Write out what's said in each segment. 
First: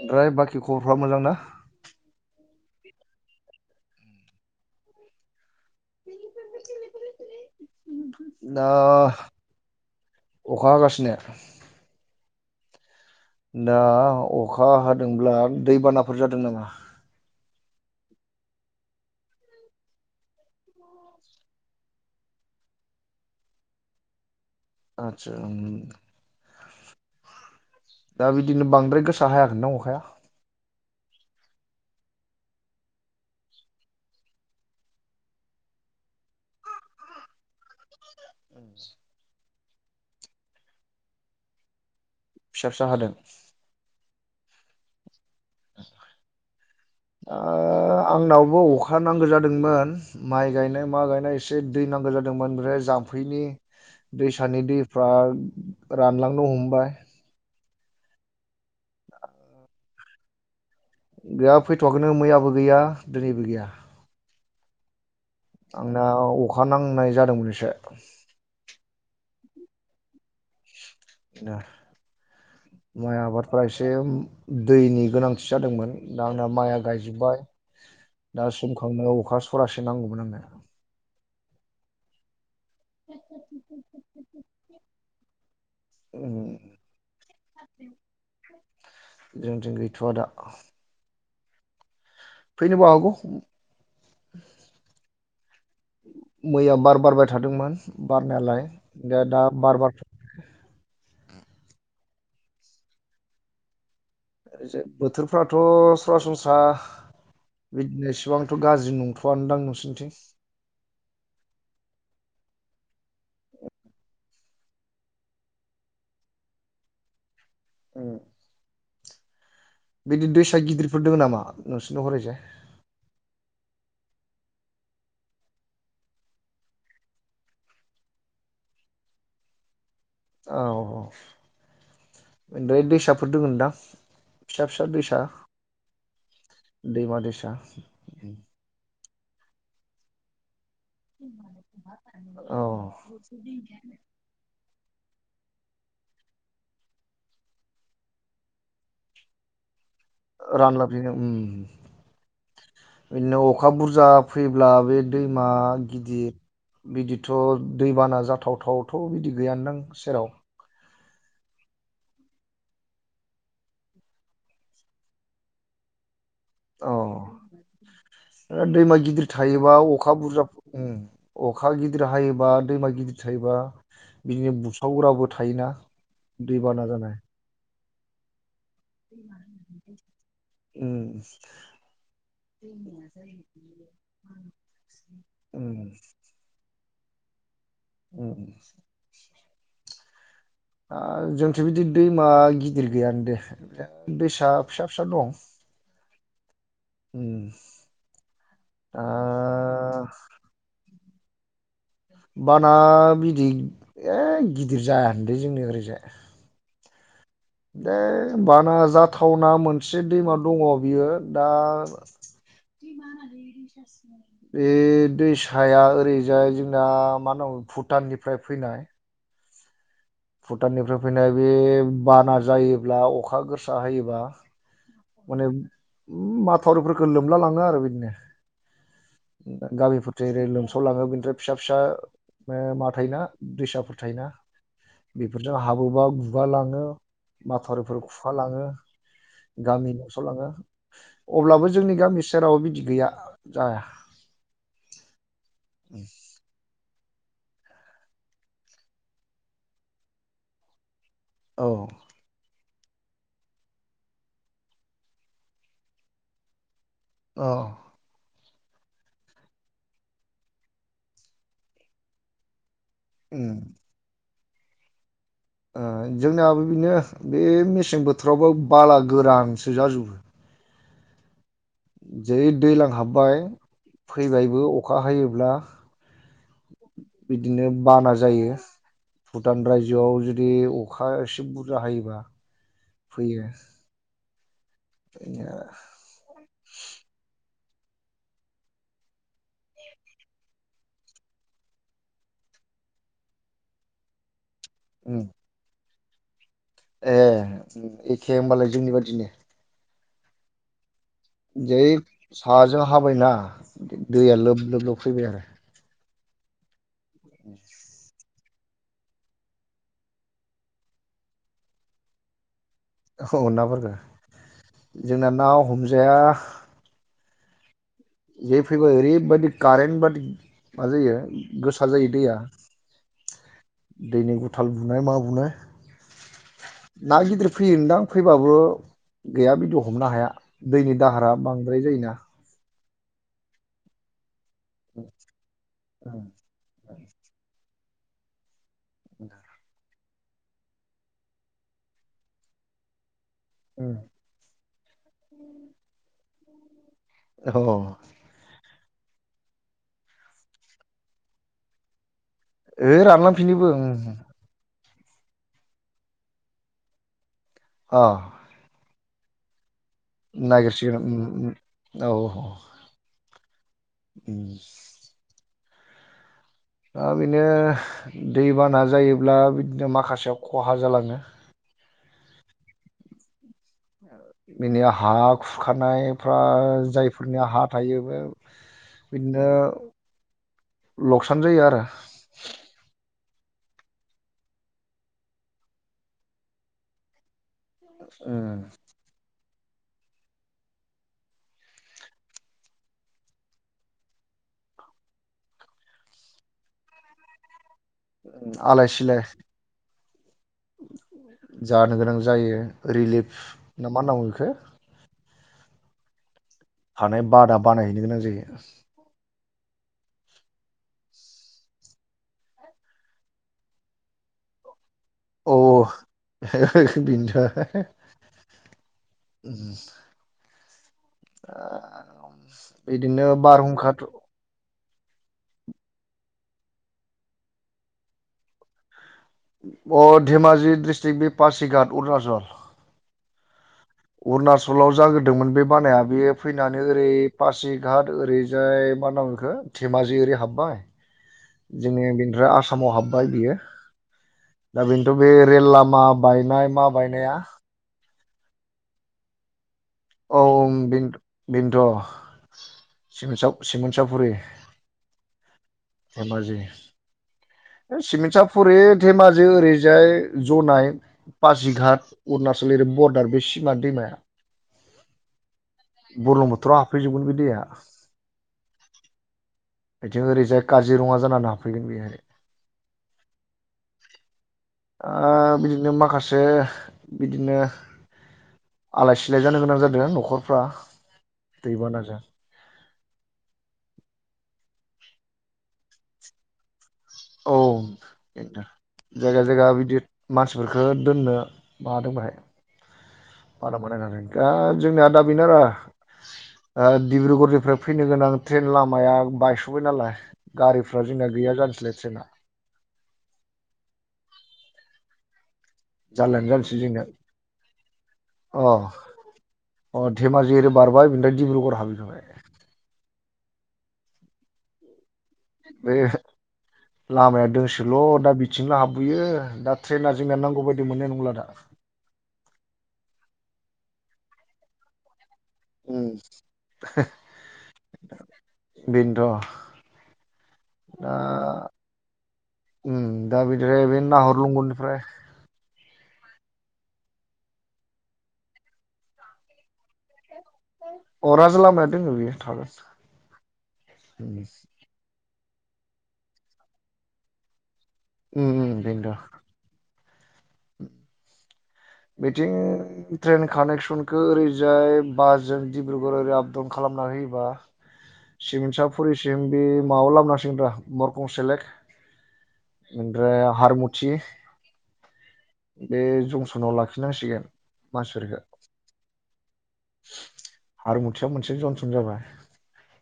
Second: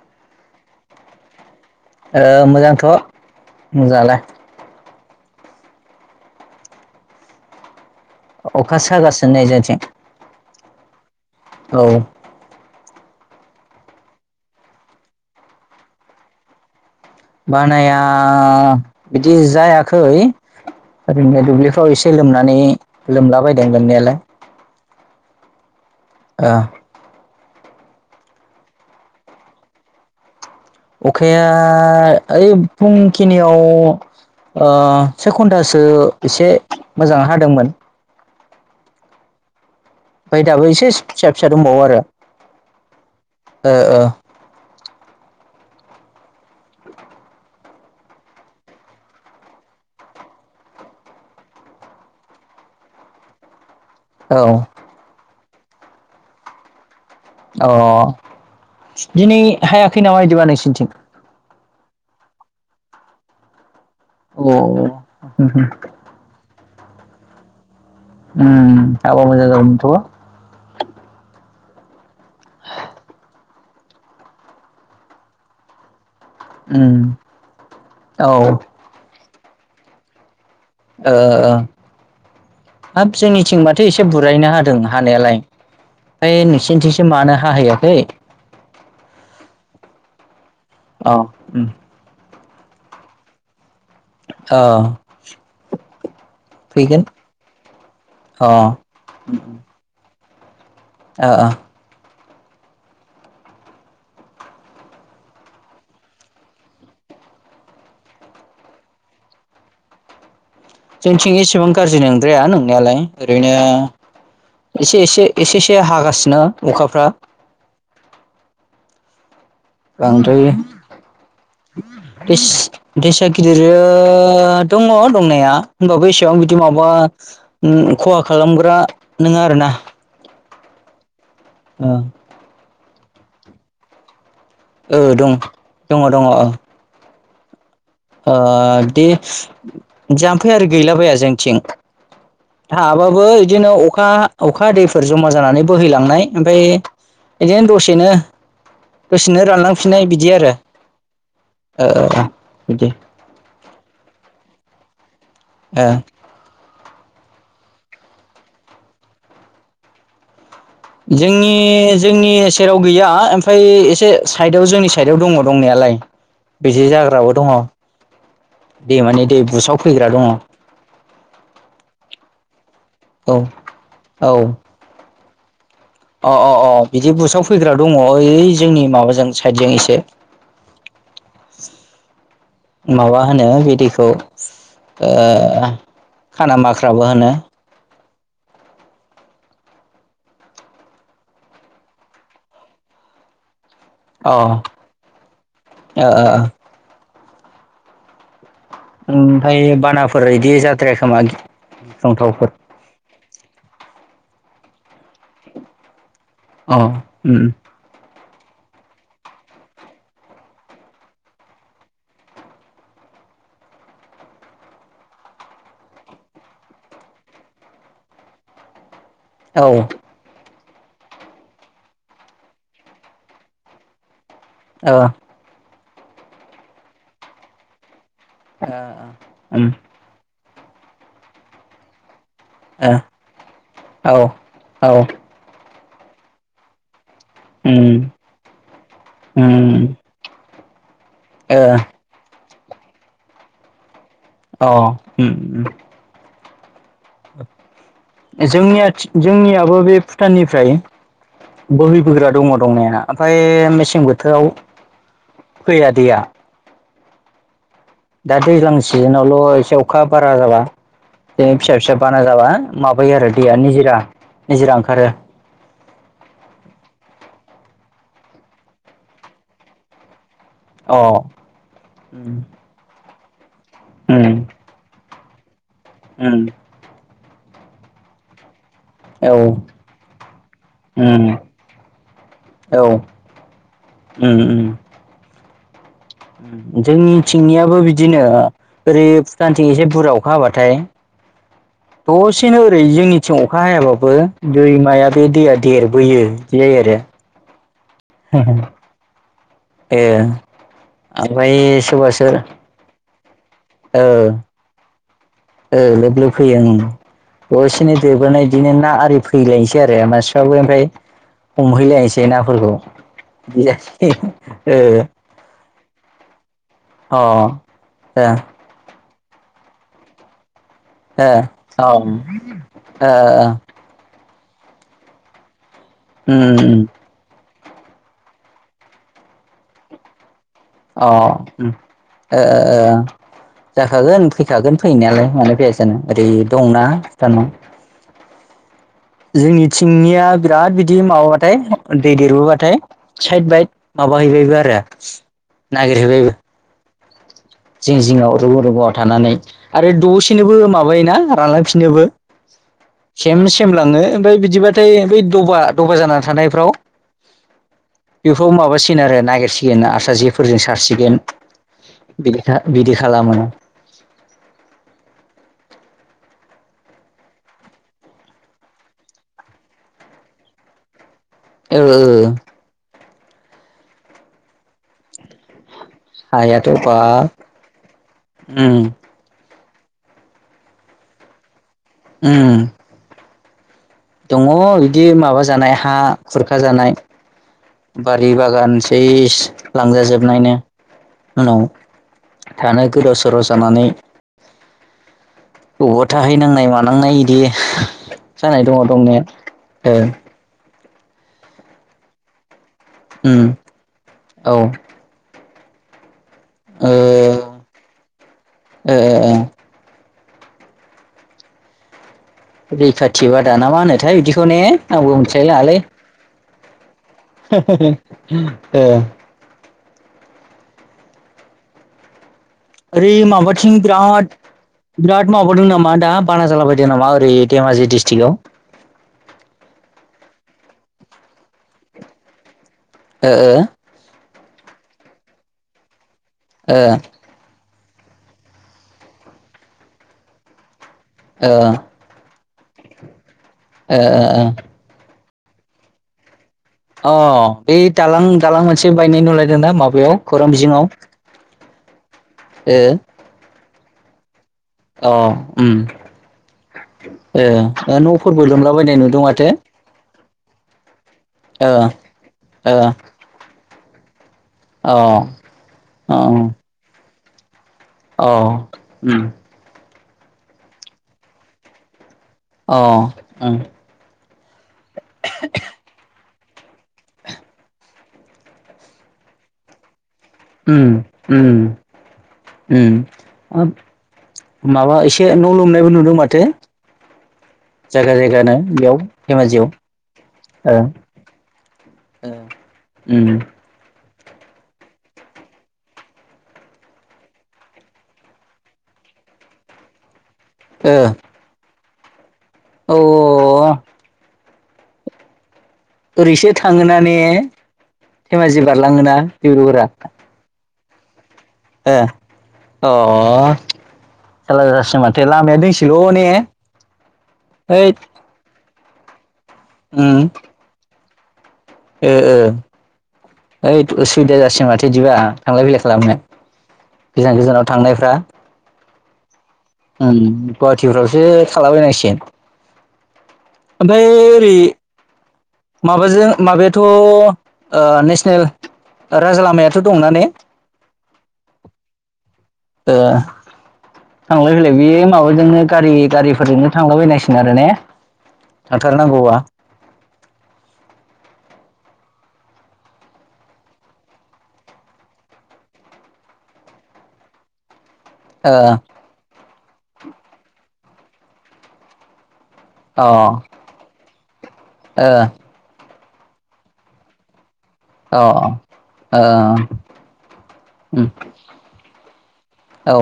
ओमफ्राय बाखि खबरफ्रा मोजांना? ओ मोजांथ' मोजाङालाय। दा अखासो हागासिनो नै जोंनिथिं। अखा हागासिनो औ। दा अखा हादोंब्ला दैबानाफोर जादों नामा? बानाया बिदि जायाखै। ओरैनो दुब्लिफ्राव एसे लोमनानै लोमलाबायदों लोमनायालाय। आदसा। ओ। दा बिदिनो बांद्राय गोसा हायाखोनदां अखाया? अखाया ओइ फुंखिनियाव ओ से घन्टासो एसे मोजां हादोंमोन। [unintelligible] बाय दाबो एसेस फिसा फिसा दंबावो आरो। फिसा फिसा हादों? ओ [inaudible] ओ आंनावबो अखा नांगो जादोंमोन। माइ गायनाय मा गायनाय एसे दै नांगो जा होदोंमोन ओफ्राय जाम्फैनि ओ दैसानि दैफ्रा रानलांनो हमबाय। अ दिनै हायाखै नामा बिदिबा नोंसिनिथिं? गैया फैथ'वाखैनो मैयाबो गैया दिनैबो गैया। अ आंना अखा नांनाय जादोंमोन एसे उम हाबा मोजां जागौमोन थ' माइ आबादफ्रा एसे दैनि गोनांथि जादोंमोन। दा आंना माइया उम गायजोब्बाय औ ओ दा सोमखांनायाव अखा सरासे नांगौमोन आंनो। ओ ओ हाब जोंनिथिंमाथो एसे बुरायैनो हादों हानायालाय। ओइ उम, नोंसिनिथिंसो मानो हाहैयाखै। जोंनि थिं गैथ'आ दा अ उम फैनोबागौ। ओ मैया बार बारबाय थादोंमोन अ बारनायालाय ओ दा दा बार बारथ ओ ओ ओरैजाय बोथोरफ्राथ सरासनस्रा बिदनो इसेबांथ गाज्रि नंथआदां नोंसिनिथिं? जोंथिं इसेबां गाज्रि नोंद्राया नोंनायालाय ओरैनो एसे एसे एसे एसे हागासिनो अखाफोरा म्म बांद्राय गिदिरफोर दङ नामा नोंसोरनि दैस हरैजाय दैसा गिदिरा आ दङ दंनाया होमबाबो एसेब बिदि माबा उम खहा खालामग्रा नङा आरो ना। औ ओनफ्राय दैसाफोर दङोन दां? फिसा फिसा औ दैसा दं दङ दङ ओं दैमा दैसा ओ दे जामफै आरोद गैला बाया जोंनिथिं औ थाबाबो इदिनो अखा अखा हादैफोर जमा जानानै बोहैलांनाय ओमफाय इदिनो दसेनो दसेनो रानलां फिनाय बिदि आरो रानलाबदिनो ओ ओ। बिदिनो अखा बुरजा फैब्ला बे दैमा ओ गिदिर बिदि थ' दैबाना जाथावथावथ' बिदि गैयानदां नां सेराव? जोंनि जोंनि सेराव गैया ओमफ्राय एसे साइदआव जोंनि साइडआव दङ दंनायाल लाय बिदि जाग्राबो दङ। ओ दैमा दैमानि गिदिर दै थायोबा बुसाव फैग्रा अखा दङ बुरजा अखा गिदिर हायोब बा दैमा गिदिर औ थायोबा औ बिदिनो बुसावग्राबो थायोना? अ अ अ दैबाना बिदि जानाय बुसाव फैग्रा दङ ओइज उम। मावा होनो बिदिखौ ओ उम खाना माख फ्राबो होनो। उम। ओ जोंथिं' बिदि दैमा गिदिर गैयान दे। अ ओ दैसा फिसा फिसा दं। ओ ओ उम। दा ओमफाय बानाफोर इदि जाद्रायाखोमाद बाना बिदि ए गिदिर जाया होनलै जोंनि ओरैजाय। अ। उम दै बाना जाथावना मोनसे दैमा दङ बियो दा [unintelligible] बे दैसाया ओरैजाय जोंना मा होनाव भुटाननिफ्राय फैनाय-् औ। भुटाननिफ्राय फैनाय बे बाना जायोब्ला अखा गोसा होयोबा। माने माथावरिफोरखो लोमला लांङो आरो बिदिनो। ओ ओ उम। जे लोमसावलाङो बिनिफ्राय फिसा फिसा नो मा थायोना दैसाफोर ओ थायोन औ औ बेफोरजों हाबोबा गुगा लाङो। माथरिफोर उम खुखालाङो, उम गामि लोमसावलाङो, ओ अब्लाबो जोंनि गामि सेराव बिदि गैया जाया औ [inaudible] जोंनिया जोंनियाबो बे भुटाननिफ्राय औ बोहैबोग्रा दङ। दंनाया ओमफ्राय मेसें बोथोराव फैया दैया। औ दा दैज्लां सिजोनावल' एसे अखा बारा जाबा, दै फिसा फिसा बाना जाबा माबायो आरो दैया उम निजरा निजिरा ओंखारो ओ जोंनियाबो बिनो बे मेसें बोथोरावबो बाला गोरानसो जाजोबो। अ उम जै दैज्लां हाबबाय उम फैबायबो अखा हायोब्ला उम बिदिनो बाना जायो। औ भुटान रायजोआव जुदि अखा उम एसे बुरजा हायोबा फैयो उम उम [inaudible] जोंनिथिंनिया बो बिदिनो ओरै भुटानथि एसे बुरजा अखा हाबाथाय दसेनो ओरै जोंनिथिं अखा हायाबाबो दैमाया उम बे दैया देरबोयो बिदि जायो आरो ए एखे होमबालाय जोंनि बादिनो। ए ओमफ्राय सोरबासो बायना दैया लोब लोबल' फैबाय आरो ओ लोब लोब फैयो ओ दसेनि देरबोनाय बिदिनो ना आरि फैलायसै आरो मानसिफ्राबो ओमफ्राय हमहैलायसै नाफोरखौ औ बिदि नाफोरखो, जासै जोंना ना हमजाया अ जै फैबाय ओरैबादि कारेनबादि मा जायो ओ गोसा जायो दैया। ओ दैनि गु गुथाल बुनाय मा बुनाय ओम ना गिदिर फैयोनदां फैबाबो गैया बिदि हमनो हाया। दैनि अ दाहारा ओम बांद्राय जायोना ओ ओ ओ जाखागोन फैखागोन फैनायालाय मानो फैया जानो औ ओरै दंना भुटनाव जोंनिथिंनिया बिराद बिदि माबाथाय दै देरबोबाथाय साइड बाइड माबाहैबायबो आरो नागिरहैबायबो जिं जिङाव रुगुं रुगुंआव थानानै आरो दसेनोबो माबायोना रानलांफिनोबो ओइ सेम रानलांफिनोबो सेमलाङो ओम ओमफ्राय बिदिबा नाथाय बै दबा दबा जानानै थानायफ्राव अ बेफोराव माबासिन आरो नागिरसि गोन आरसा जेफोरजों नागिरसिगोन सारसिगोन ओम औ बिदि बिदि खालामो। [inaudible] ओ बिनो दै बाना जायोब्ला बिदिनो माखासेयाव खहा जालाङो। ओ ओ बेनि हा खुर खानायफ्रा हायाथ' बा जायफोरनि हा थायो बे उम बिदिनो लकसान जायो आरो। उम दङ बिदि माबा जानाय हा खुरखाजानाय बारि बागान आलाय सेस लांजाजोबनायनो। उनाव थानो गोदाव सोराव जानानै बबावबा थाहैनांनाय मानांनाय बिदि जानाय दङ दंनाया सिलाय जानो गोनां जायो रिलिफ उम ना मा होननांगौ बेखौ औ ओ हानाय बादा बानायहैनो गोनां जायो। ओ ओ रैखाथि बादा ना मा होनोथाय बिदिखौ ने आंबो मिथिलाय औ लाङालै। [inaudible] [inaudible] [inaudible] ओरै बिदिनो माबाथिं बारहुंखाथ' बिराद बिराद माबादों नामा दा बानाजाला बायदों नामा ओरै धेमाजि डिस्ट्रिक्आव अ धेमाजि डिस्ट्रिक् बे पासिघाट अरुणचल। ओ ओ अरुणाचलाव जागोरदोंमोन बे बानाया बेयो ओ फैनानै ओरै पासि गाद ओरैजाय मा होननांगौ बेखौ धेमाजि ओरै हाबबाय ओ जोङो बेनिफ्राय आसामाव हाबबाय बियो। ओ ओ ओं दा बेनोथ' बे रेल लामा बायनाय मा अ बायनाया बे दालां दालां मोनसे बायनाय नुलायदों ना माबा औ बिन्थ' ओ सिमोनसाफुरि अ ओ ए सिमन्साफुरि धेमाजि ओरैजाय जनाय ओ पासिघाट ओ अरुणाचल अ बरदार बे सिमा दैमाया अ बुरलुंबुथुराव हाबफैजोबगोन बिदि [inaudible] औ बेथिं ओरैजाय काजिरङा जानानै हाफैगोन बेयो अ उम ओ बिदिनो माखासे ओ बिदिनो आलाय सिलाय जानो गोनां जादों न'खर उम उम उम हाब माबा एसे न' लोमनायबो नुदों माथो औ जायगा जायगानो बेयाव जायगा जायगा धेमाजियाव बिदि ओ मानसिफोरफोरखौ दोननो माबादों ओ बेहाय उम बा बानाय जादों दा जोंनिया दा बेनो आरो ओ डिब्रुगरनिफ्राय फैनो गोनां ट्रेन लामाया बायस'बाय नालाय ओ गारिफ्रा जोंना गैया जानोसैलाय ट्रेना औ जारलायानो ओरैसो जानोसै थाङोना जोंना ने धेमाजि अ बारलाङोना दिब्रुगरा अ धेमाजि ओरै बारबाय बेनिफ्राय डिब्रुगर हाबहैखाबाइ [inaudible] बे दोंसेल' ने लामाया ओइद दोंसोल' दा बिथिंल हाब बेयो दा ट्रेना उम जोंना नांगौ बायदि मोननाय नंला दा ओ ओ ओइ उसुबिदा जासिगोन माथो बिदिबा थांलाय फैलाय उम खालामनो गोजान गोजानाव थांनायफ्रा बिनोथ' उ गुवाहाटिफ्रावसो थालाबायनांसिगोन। उ दा बिदिनो बे ओमफ्राय ओरै नाहरलुंगुरनिफ्राय माबाजों माबायाथ' नेसनेल राजा लामायाथ' दंना ने? अ राजा लामाया दङो बियो ओ थांलाय फैलाय बेयो माबाजोंनो गारि गारिफोरजोंनो थांलाबायनायसिगोन आरो ने उम उम बेन्थ थांथारनांगौबा बिथिं ट्रेन कानेक्सनखौ ओरैजाय बासजों डब्रुगऱ ओरै आपडाउन खालाम योब्ला ओ सिकिंसाफुरिसिम बे माबा लाबोनांसिगोनरा मरखं सेलेक ओनफ्राय हारमुथि अ बे जंसन आव लांफिनांसिगोन अ ओ आरो उम मुथियाव मोनसे जनसम जाबाय औ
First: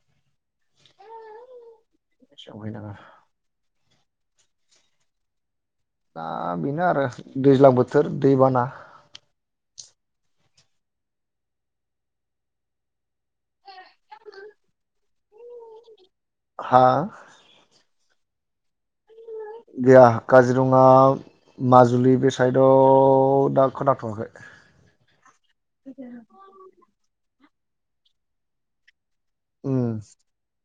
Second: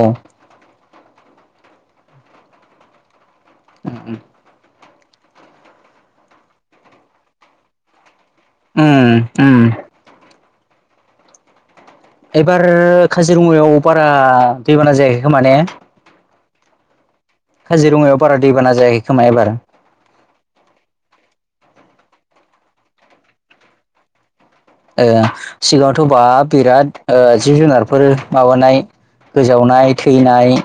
[inaudible] ओम दा बेनो आरो दैज्लां बोथोर दैबाना ओम ओम एबार काजिरंङायाव बारा दैबाना जायाखै खोमा ने हा? खाजिरंङा आव बारा दै बाना जायाखै खोमा एबार गैया काजिरंङा माजुलि बे साइदआव दा खोनाथ वाखै। ओ सिगाङावथ बा बिराद जिब जुनारफोर माबानाय उम गोजावनाय थैनाय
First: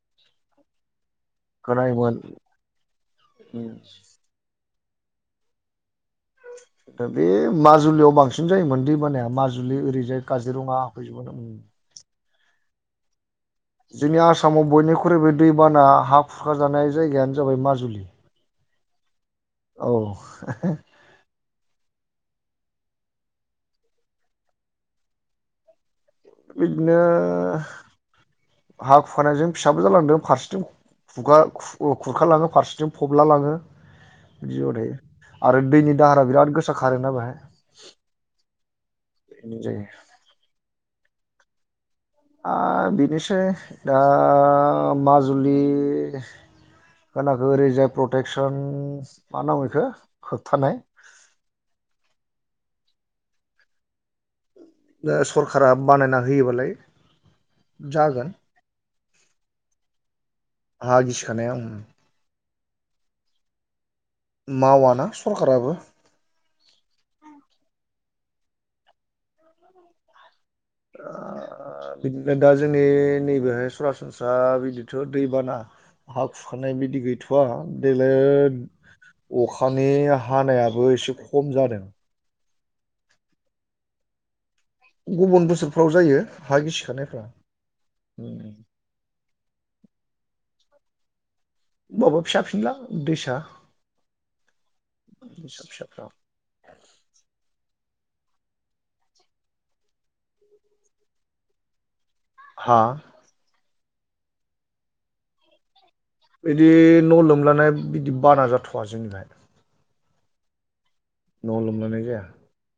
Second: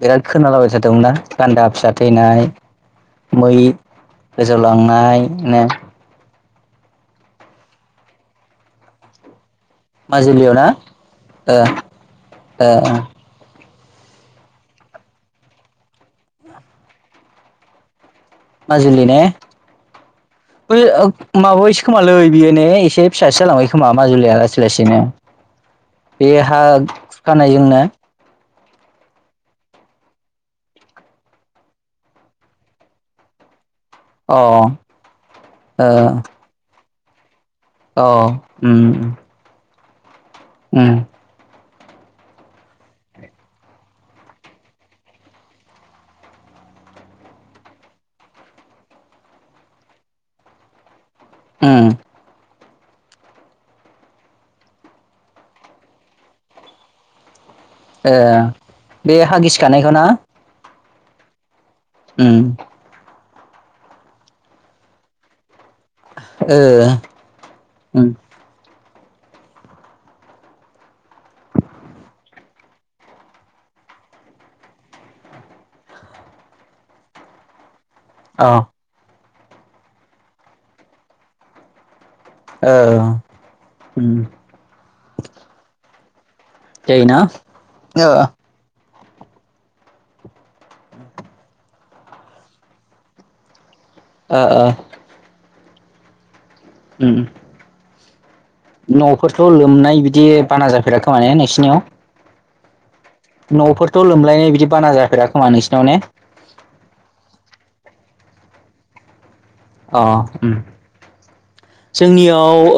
बिराद खोनालाबाय थादोंमोनना? गान्दा फिसा खोनायोमोन थैनाय मै उम गोजौलांनाय नो दा बे माजुलियाव बांसिन जायोमोन दैमाना माजुलि ओरैजाय माजुलियाव ना काजिरंङा हाजोंबो उम। ओ ओ जोंनि आसामाव बयनिख्रुइबो दैबाना हा खुरखा जानाय जायगायानो जाबाय माजुलि। माजोलि ने औ बै ओ माबायसो खोमालै? बियोनो एसे फिसासो जालांबाय खोमा माजुलिया लासै लासैनो। बे हा बिदिनो खुरखानायजोंनो हा खुरखानायजों फिसाबो जालांदों फारसेथिं खगा खुरखालांङो फारसेथिं फबला लांङो। अ बिदिआराो आरो दैनि दाहारा बिराद गोसा खारोना बेाहाय। ओ उम। जायो उम। ओ बिनोसै दा माजुलि खोनाखो ओरैजाय प्रटेकसन मा नांगौ बेखौ होबथानाय। हम। सरखारा बानायना होयोबालाय जागोन। ओ बे हा गिसि खानायखौ ना? हा गिसिखानाय ओम। उम। मावाना सरखाराराबो ओ उम बिदना जोंनि नैबेहाय सरासनस्रा बिदिथ दैबाना हा खुरखानाय बिदि गैथवा देग्लाय अ अखानि हानायाबो एसे खम जादों औ उम गुबुन बोसोरफ्राव जायो हा जायोना गिसिखानायफ्रा ओ होनबाबाो फिसा फिनला दैसा ओ ओ। [inaudible] ओम न'फोरथ' लोमनाय बिदि बाना जाफेराखैमाने नोंसिनियाव हा न'फोरथ' लोमलायनाय बिदि बाना जाफेरा खोमा नोंसोरनियाव ने बिदि न' लोमलानाय बिदि बाना जाथ'वा जोंनिहाय अ न' लोमलानाय जाया जोंनियाव ओ